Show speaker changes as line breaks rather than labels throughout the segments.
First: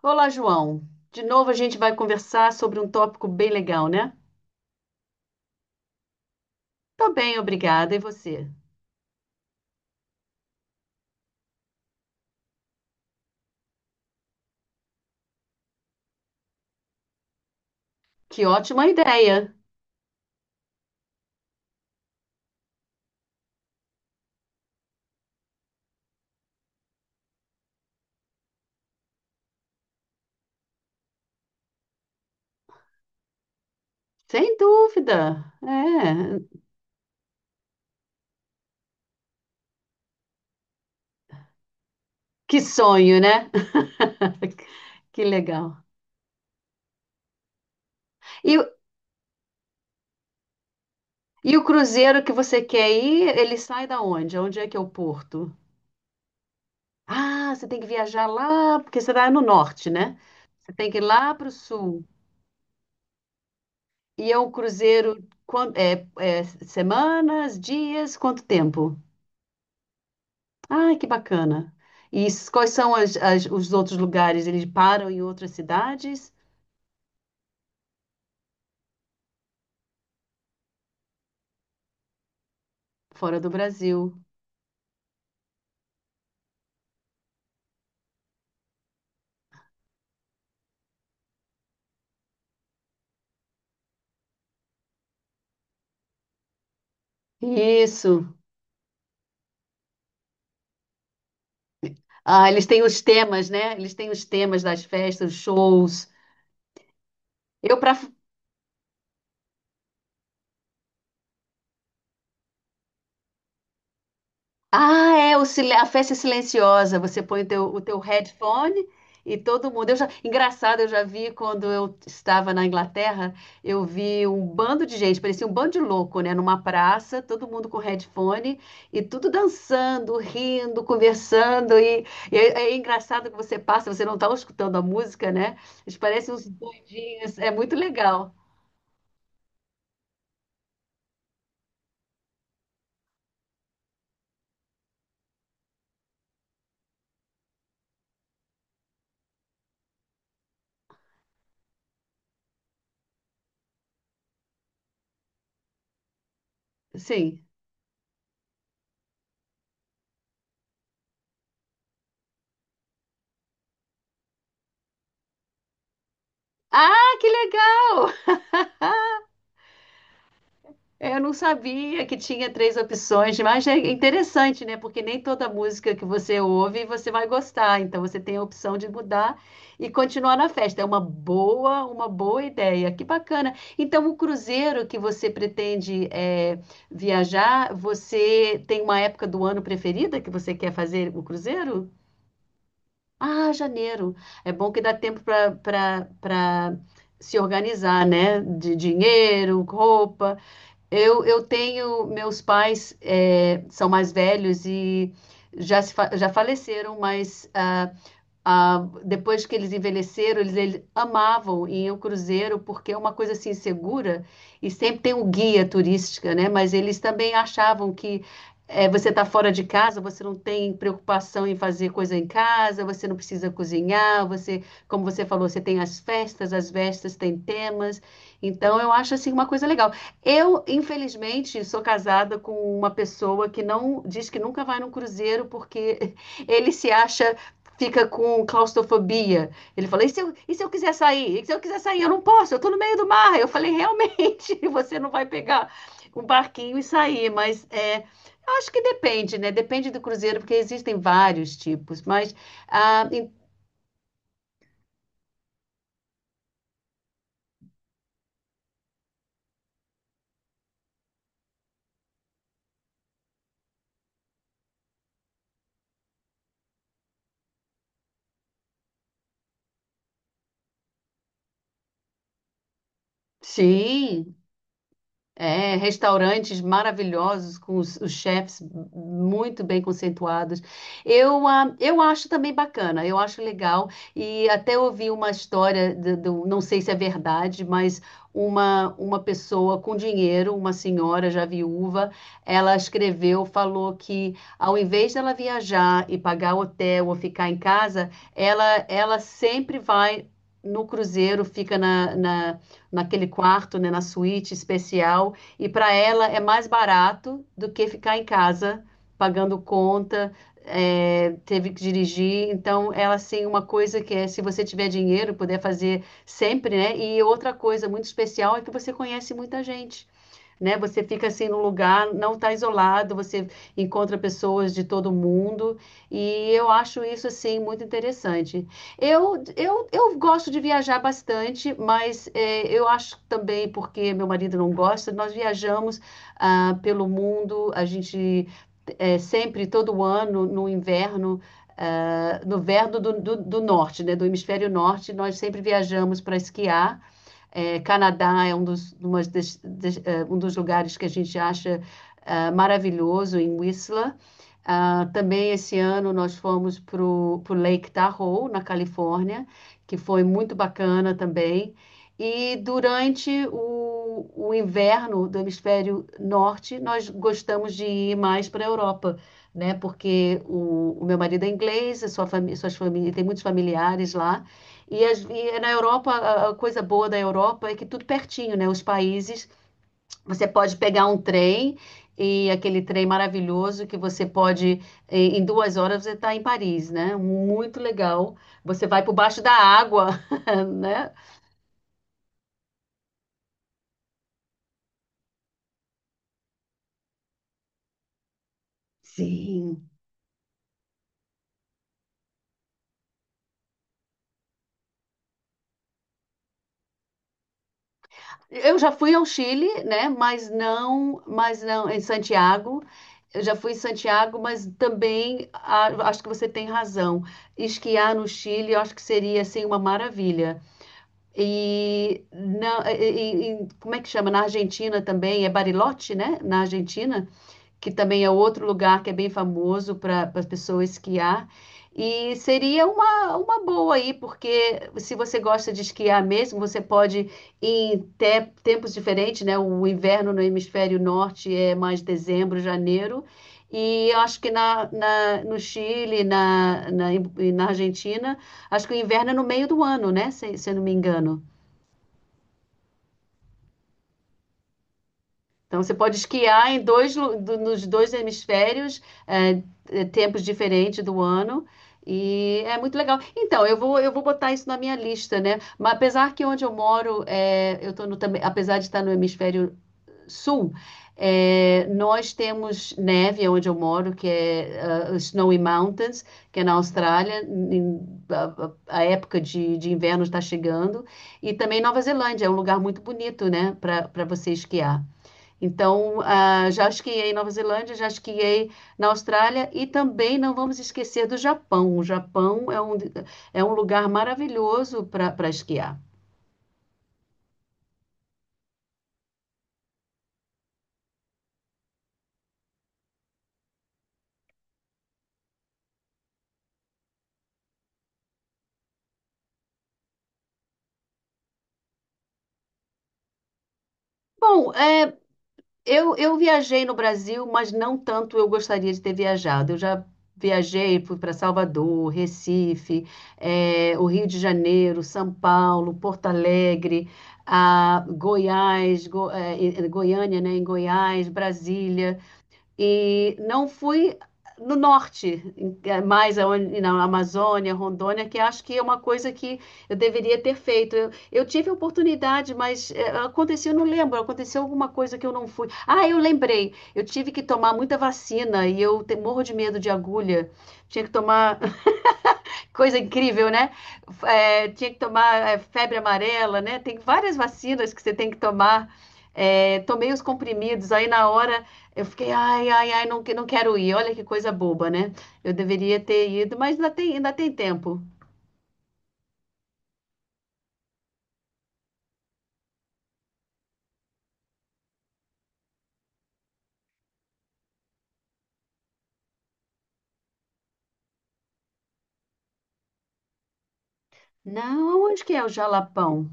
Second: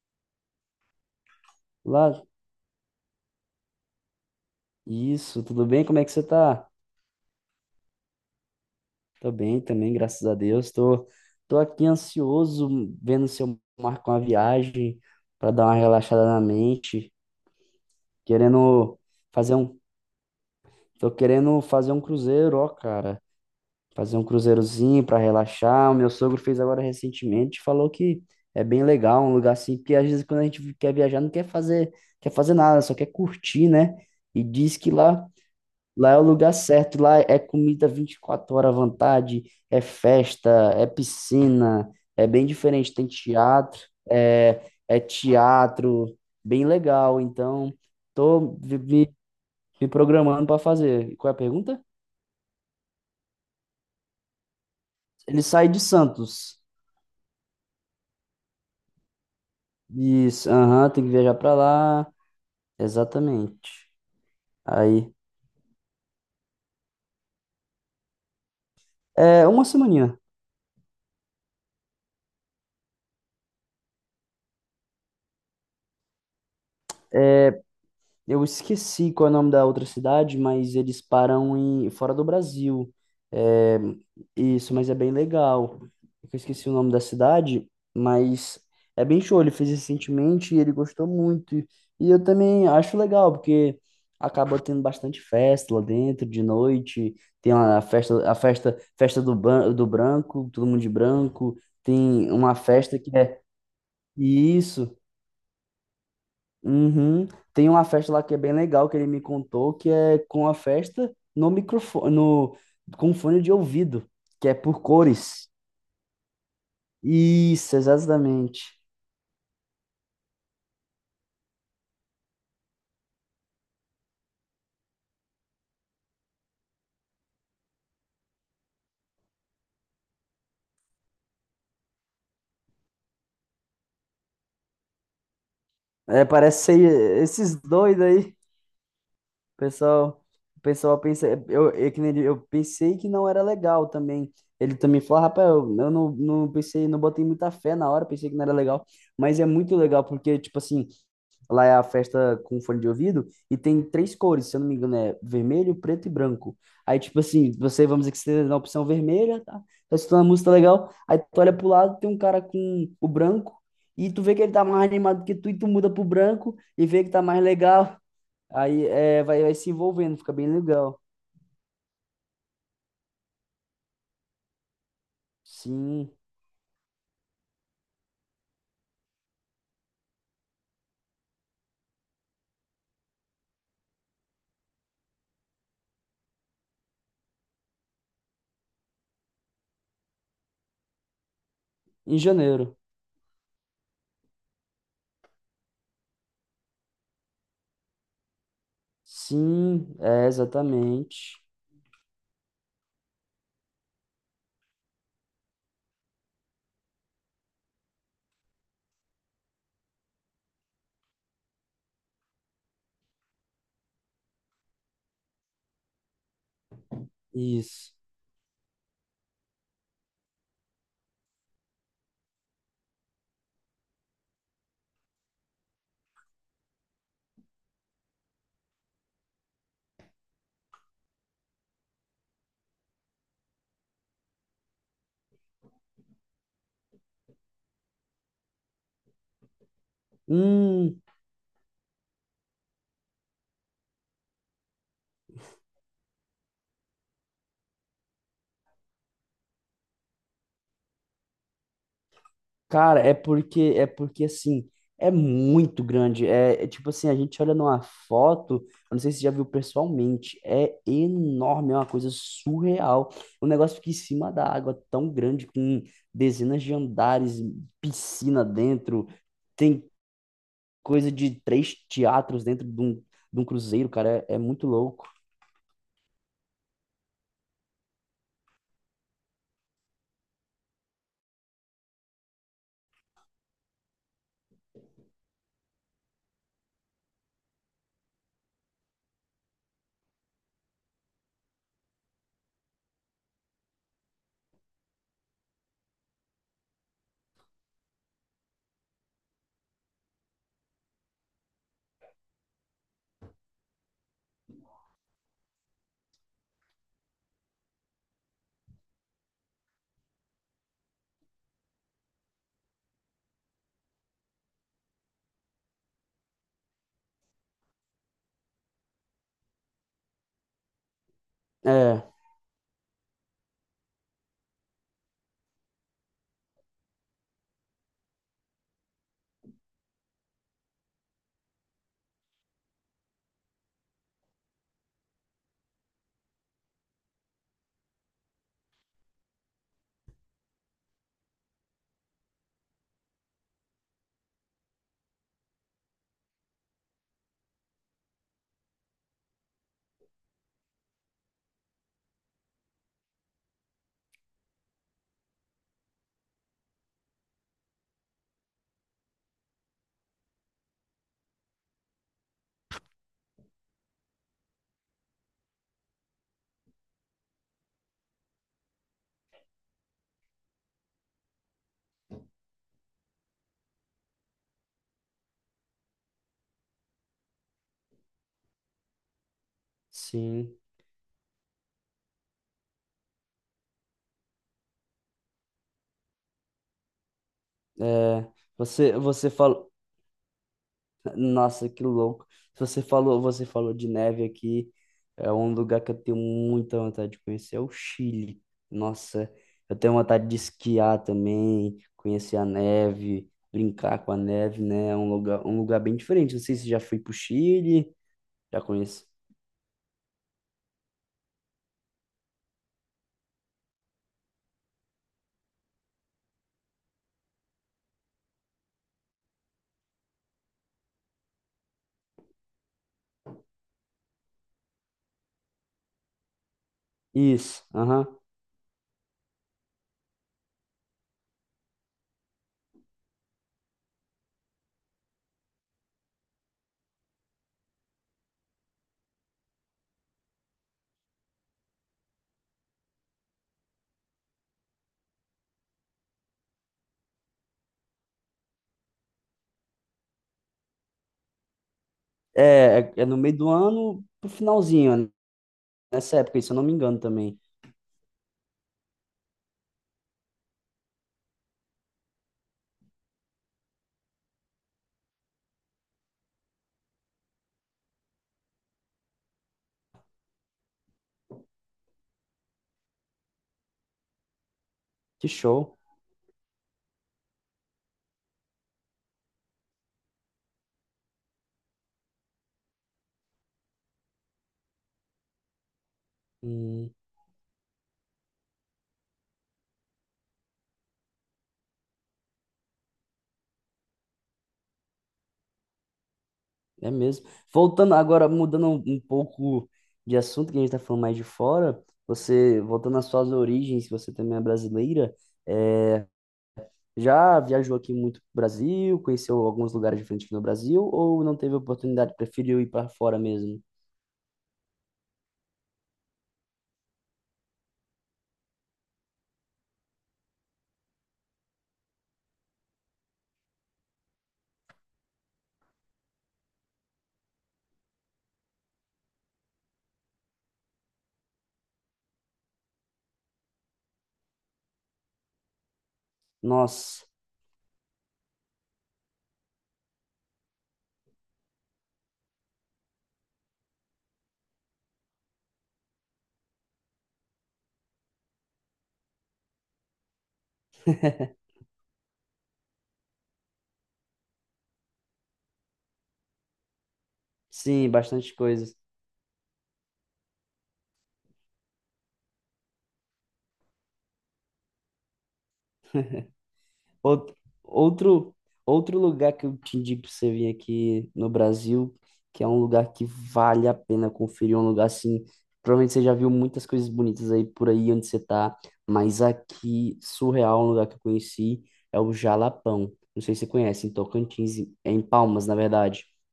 Olá, João. De novo a gente vai
Lá,
conversar sobre um tópico bem legal, né?
isso, tudo bem? Como é que você tá?
Tô bem, obrigada. E você?
Tô bem também, graças a Deus. Tô aqui ansioso, vendo se eu marco uma viagem para dar uma relaxada na mente,
Que ótima
querendo
ideia!
fazer um, tô querendo fazer um cruzeiro, ó, cara. Fazer um cruzeirozinho para relaxar. O meu sogro fez agora recentemente, falou que é bem legal, um lugar assim, porque às vezes quando a gente quer viajar não quer fazer, quer fazer nada, só quer curtir, né? E
Sem
diz que
dúvida.
lá é o
É,
lugar certo, lá é comida 24 horas à vontade, é festa, é piscina, é bem
que
diferente, tem
sonho, né?
teatro, é, é
Que legal.
teatro, bem legal. Então, tô
E, o-
me programando para fazer. Qual é a
e o
pergunta?
cruzeiro que você quer ir, ele sai da onde? Onde é que é o
Ele
porto?
sai de Santos.
Ah, você tem que viajar lá, porque você está no norte, né?
Isso,
Você tem
aham,
que ir
tem que
lá
viajar
para o
para
sul.
lá. Exatamente.
E é um
Aí,
cruzeiro, é, é semanas, dias, quanto tempo?
é uma semaninha.
Ai, que bacana. Quais são os outros lugares? Eles param em outras cidades
Eu esqueci qual é o nome da outra cidade, mas eles param em fora do Brasil.
fora do
É,
Brasil.
isso, mas é bem legal. Eu esqueci o nome da cidade, mas é bem show. Ele fez recentemente e ele gostou muito. E eu também acho legal, porque acaba tendo bastante festa lá dentro de noite. Tem a
Isso.
festa, a festa, festa do branco, todo mundo de branco. Tem
Ah,
uma
eles têm
festa
os
que é
temas, né? Eles têm os temas das
isso.
festas, os shows.
Uhum. Tem
Eu,
uma
para
festa lá que é bem legal, que ele me contou, que é com a festa no microfone, no, com fone de ouvido, que é por
Ah,
cores.
a festa é silenciosa. Você põe
Isso,
o teu headphone
exatamente.
e todo mundo. Eu já, engraçado, eu já vi quando eu estava na Inglaterra, eu vi um bando de gente, parecia um bando de louco, né? Numa praça, todo mundo com headphone e tudo dançando, rindo, conversando. E é, é engraçado que você passa, você não está escutando a música, né? Eles
É,
parecem uns
parece ser
doidinhos. É
esses
muito
doidos
legal.
aí, pessoal. O pessoal pensa, que nem ele- eu pensei que não era legal também. Ele também falou, rapaz, eu não pensei, não botei muita fé na hora, pensei que não era legal. Mas é muito legal, porque, tipo assim, lá é a festa com um fone de ouvido e tem três cores, se eu não me engano, é vermelho, preto e branco. Aí, tipo
Sim.
assim, vamos dizer que você tá na opção vermelha, tá? Tá escutando a música legal, aí tu olha pro lado, tem um cara com o branco e tu vê que ele tá mais animado que tu e tu muda pro branco e vê que
Ah,
tá
que
mais legal.
legal!
Aí é, vai se envolvendo, fica bem legal.
É, eu não sabia que tinha três opções, mas é interessante, né? Porque nem toda música que
Sim,
você ouve você vai gostar. Então você tem a opção de mudar e continuar na festa. É uma boa ideia. Que bacana. Então o cruzeiro que você pretende é, viajar, você tem uma época do ano preferida que você quer fazer o cruzeiro?
em janeiro.
Ah, janeiro. É bom que dá tempo para para se organizar, né? De dinheiro,
Sim, é
roupa.
exatamente
Eu tenho, meus pais são mais velhos e já, se fa- já faleceram, mas ah, depois que eles envelheceram, eles amavam ir ao cruzeiro porque é uma coisa assim segura e sempre tem o guia turística, né? Mas eles também achavam
isso.
que você está fora de casa, você não tem preocupação em fazer coisa em casa, você não precisa cozinhar, você, como você falou, você tem as festas têm temas. Então eu acho assim uma coisa legal. Eu, infelizmente, sou casada com uma pessoa que não diz que nunca vai num cruzeiro porque ele se acha fica com claustrofobia. Ele falou: e se eu quiser
Hum,
sair? E se eu quiser sair? Eu não posso, eu estou no meio do mar. Eu falei: realmente, você não vai pegar um barquinho e sair, mas é, acho que depende, né? Depende do cruzeiro, porque existem vários tipos, mas
Cara,
ah,
é
em-
porque é porque assim, é muito grande. É tipo assim, a gente olha numa foto, eu não sei se você já viu pessoalmente, é enorme, é uma coisa surreal. Um negócio fica em cima da água, tão grande, com dezenas de andares, piscina dentro, tem coisa de três teatros dentro de um cruzeiro, cara,
sim,
é muito louco.
é, restaurantes maravilhosos, com os chefs muito bem conceituados. Eu, eu acho também bacana, eu acho legal. E até ouvi uma história, não sei se é verdade, mas uma pessoa com dinheiro, uma senhora já viúva, ela escreveu, falou que ao invés dela viajar e pagar hotel ou ficar em casa, ela sempre vai no cruzeiro, fica na naquele quarto, né, na suíte especial e para ela é mais barato do que ficar em casa pagando conta, é, teve que dirigir. Então, ela assim, uma coisa que é, se você tiver dinheiro, puder fazer sempre, né? E outra coisa muito especial é que você conhece muita gente né? Você fica assim no lugar,
É,
não está isolado, você encontra pessoas de todo mundo e eu acho isso assim muito interessante. Eu gosto de viajar bastante, mas eu acho também porque meu marido não gosta, nós viajamos pelo mundo, a gente sempre todo ano no inverno no verão do norte, né, do hemisfério norte, nós sempre viajamos para esquiar é, Canadá é um dos, uma das, das um dos lugares que a gente acha maravilhoso, em Whistler. Ah, também esse ano nós fomos para o Lake Tahoe, na Califórnia, que foi muito bacana também. E durante o inverno do hemisfério norte, nós gostamos de ir mais para a Europa, né? Porque o meu marido é inglês, a sua família, tem muitos familiares lá. E na Europa, a coisa boa da Europa é que tudo pertinho, né? Os países você
sim.
pode pegar um trem e aquele trem maravilhoso que você pode, em duas horas, você está em Paris, né? Muito
É,
legal. Você
você
vai por
você
baixo da
falou.
água, né?
Nossa, que louco. Você falou de neve aqui. É um lugar que eu tenho muita vontade de conhecer, é o Chile. Nossa, eu
Sim.
tenho vontade de esquiar também, conhecer a neve, brincar com a neve, né? É um lugar bem diferente. Não sei se já fui pro Chile, já
Eu já
conheço.
fui ao Chile, né? Mas não, em Santiago. Eu já fui em Santiago, mas também acho que você tem razão. Esquiar no Chile, eu acho que seria assim uma maravilha. E, não, e como é que chama? Na Argentina também, é Bariloche, né? Na Argentina,
Isso,
que
aham.
também é outro lugar que é bem famoso para as pessoas esquiar. E seria uma boa aí, porque se você gosta de esquiar mesmo, você pode ir em tempos diferentes, né? O inverno no hemisfério norte é mais dezembro, janeiro. E eu acho que no Chile, e na Argentina, acho que o inverno é no meio do ano, né? Se eu não me engano.
É no meio do ano, pro finalzinho, né?
Então, você pode
Nessa época, se eu não
esquiar
me
em
engano
dois,
também.
nos dois hemisférios, é, é, tempos diferentes do ano, e é muito legal. Então, eu vou botar isso na minha lista, né? Mas apesar que onde eu moro, é, eu tô no, também, apesar de estar no hemisfério sul, é, nós temos neve onde eu moro, que é
Que
Snowy
show.
Mountains, que é na Austrália, a, a época de inverno está chegando, e também Nova Zelândia, é um lugar muito bonito, né, para para você esquiar. Então, já esquiei em Nova Zelândia, já esquiei na Austrália e também não vamos esquecer do Japão. O Japão é um lugar maravilhoso para esquiar.
É mesmo. Voltando agora, mudando um pouco de assunto, que a gente está falando mais de fora, você, voltando às suas origens, você também é brasileira, é, já viajou aqui muito pro Brasil, conheceu alguns lugares diferentes aqui no Brasil, ou não teve oportunidade, preferiu ir para fora mesmo?
Bom, é, eu viajei no Brasil, mas não tanto eu gostaria de ter viajado. Eu já viajei, fui para Salvador, Recife, é, o Rio de Janeiro, São Paulo, Porto Alegre, Goiás, em Goiânia, né, em Goiás, Brasília. E não fui no norte, mais na
Nossa,
Amazônia, Rondônia, que acho que é uma coisa que eu deveria ter feito. Eu tive a oportunidade, mas aconteceu, eu não lembro, aconteceu alguma coisa que eu não fui. Ah, eu lembrei, eu tive que tomar muita vacina e eu morro de medo de agulha. Tinha que tomar Coisa incrível, né? É, tinha que tomar é, febre amarela, né? Tem várias
sim,
vacinas que você tem
bastante
que
coisa.
tomar. É, tomei os comprimidos, aí na hora eu fiquei, ai, ai, ai, não, não quero ir. Olha que coisa boba, né? Eu deveria ter ido, mas ainda
Out-
tem tempo.
Outro, outro lugar que eu te indico pra você vir aqui no Brasil, que é um lugar que vale a pena conferir, um lugar assim, provavelmente você já viu muitas coisas bonitas aí por aí onde você tá, mas aqui, surreal, um lugar que eu conheci, é o Jalapão. Não sei se você conhece, em Tocantins, é em
Não, onde que é
Palmas,
o
na verdade,
Jalapão?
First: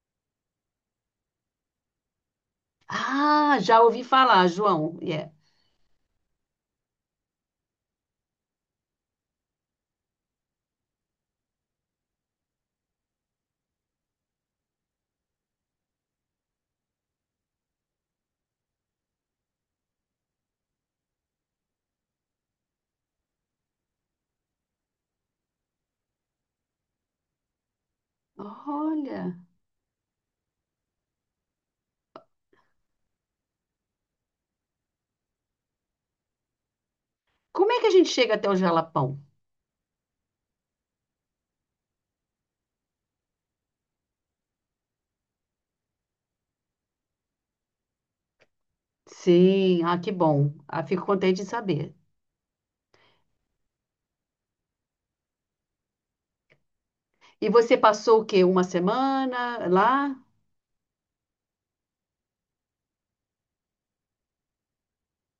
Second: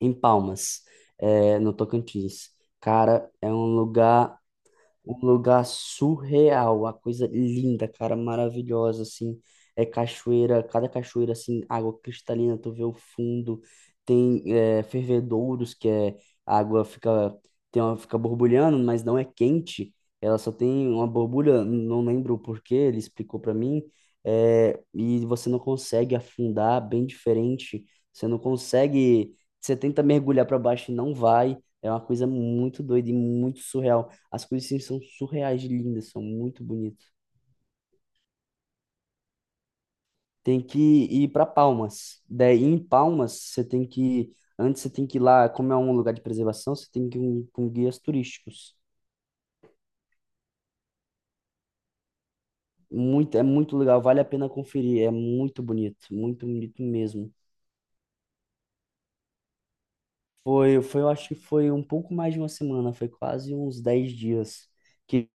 em Palmas, é, no Tocantins. Cara, é
Ah,
um
já ouvi
lugar
falar, João.
um
Yeah.
lugar surreal, uma coisa linda, cara, maravilhosa, assim. É cachoeira, cada cachoeira, assim, água cristalina, tu vê o fundo. Tem é, fervedouros, que é a água fica, tem uma, fica borbulhando, mas não é quente. Ela só tem uma borbulha, não lembro o porquê, ele explicou pra mim. É, e você não consegue afundar, bem diferente. Você não consegue,
Olha,
você tenta mergulhar pra baixo e não vai. É uma coisa muito doida e muito surreal. As coisas assim, são surreais de lindas, são muito bonitas.
como é que a gente chega até o Jalapão?
Tem que ir para Palmas. Daí em Palmas, você tem que. Antes você tem que ir lá, como é um lugar de preservação, você tem que ir com guias turísticos.
Sim, ah, que bom. Ah, fico contente em saber.
Muito, é muito legal, vale a pena conferir. É muito bonito mesmo.
E você passou o quê? Uma semana lá?
Foi, eu acho que foi um pouco mais de uma semana, foi quase uns 10 dias que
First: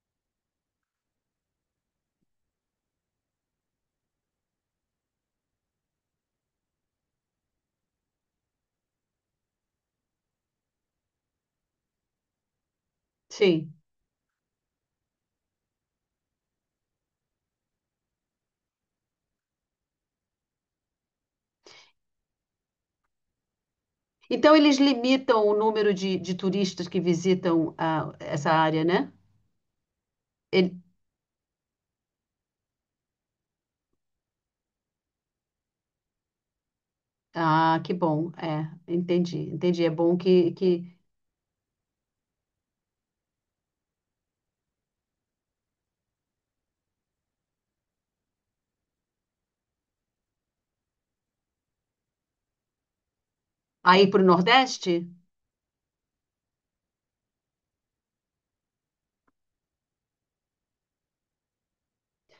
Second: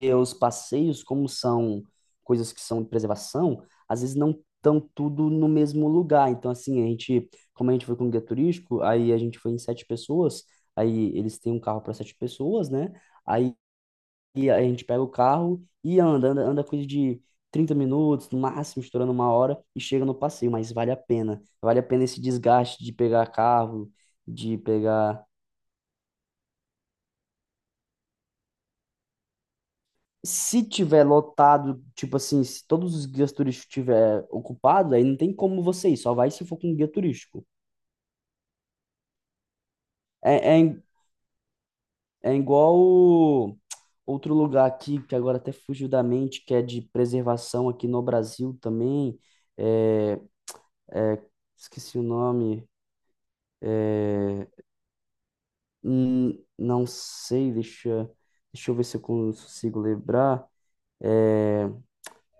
porque os passeios, como são coisas que são de preservação, às vezes não estão tudo no mesmo lugar. Então, assim, como a gente foi com o guia turístico, aí a gente foi em sete pessoas, aí eles têm um carro para sete pessoas, né? Aí
Sim.
a gente pega o carro e anda, anda, anda coisa de 30 minutos, no máximo, estourando uma hora, e chega no passeio, mas vale a pena. Vale a pena esse desgaste de pegar carro,
Então
de
eles
pegar.
limitam o número de turistas que visitam essa área, né?
Se
Ele-
tiver lotado, tipo assim, se todos os guias turísticos tiver ocupado, aí não tem como você ir, só vai se for com um guia turístico.
Ah, que bom. É, entendi, entendi. É bom
É, é,
que...
é igual outro lugar aqui, que agora até fugiu da mente, que é de preservação aqui no Brasil também. É, é, esqueci o nome.
aí para o
É,
Nordeste?
não sei, deixa eu ver se eu consigo lembrar. É,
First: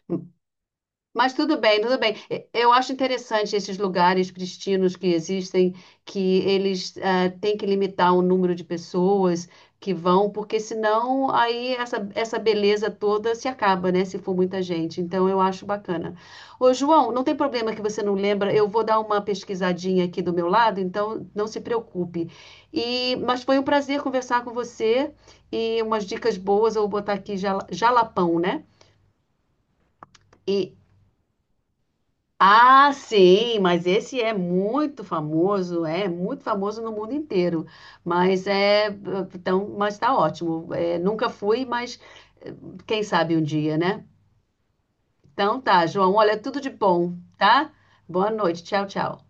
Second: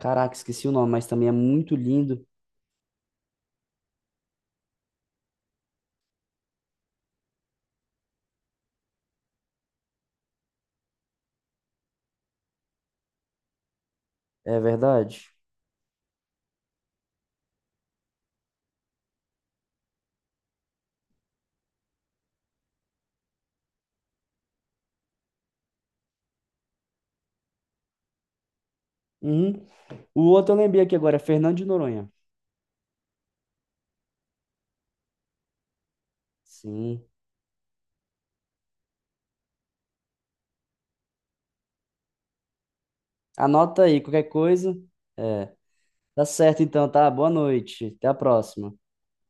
caraca, esqueci o nome, mas também
Mas
é
tudo
muito
bem, tudo bem.
lindo,
Eu acho interessante esses lugares pristinos que existem, que eles têm que limitar o número de pessoas que vão, porque senão aí essa beleza toda se acaba, né? Se for
é
muita gente. Então
verdade?
eu acho bacana. Ô, João, não tem problema que você não lembra, eu vou dar uma pesquisadinha aqui do meu lado, então não se preocupe. E, mas foi um prazer conversar com você e umas dicas boas, eu vou botar aqui Jalapão, né?
Uhum. O outro eu
E
lembrei aqui agora, é Fernando de Noronha.
Ah, sim, mas esse é muito famoso no
Sim.
mundo inteiro. Mas é, então, mas tá ótimo. É, nunca fui, mas eh, quem sabe um dia,
Anota aí,
né?
qualquer coisa.
Então tá, João,
Tá
olha, tudo
certo
de
então, tá?
bom,
Boa
tá?
noite. Até a
Boa noite,
próxima.
tchau, tchau.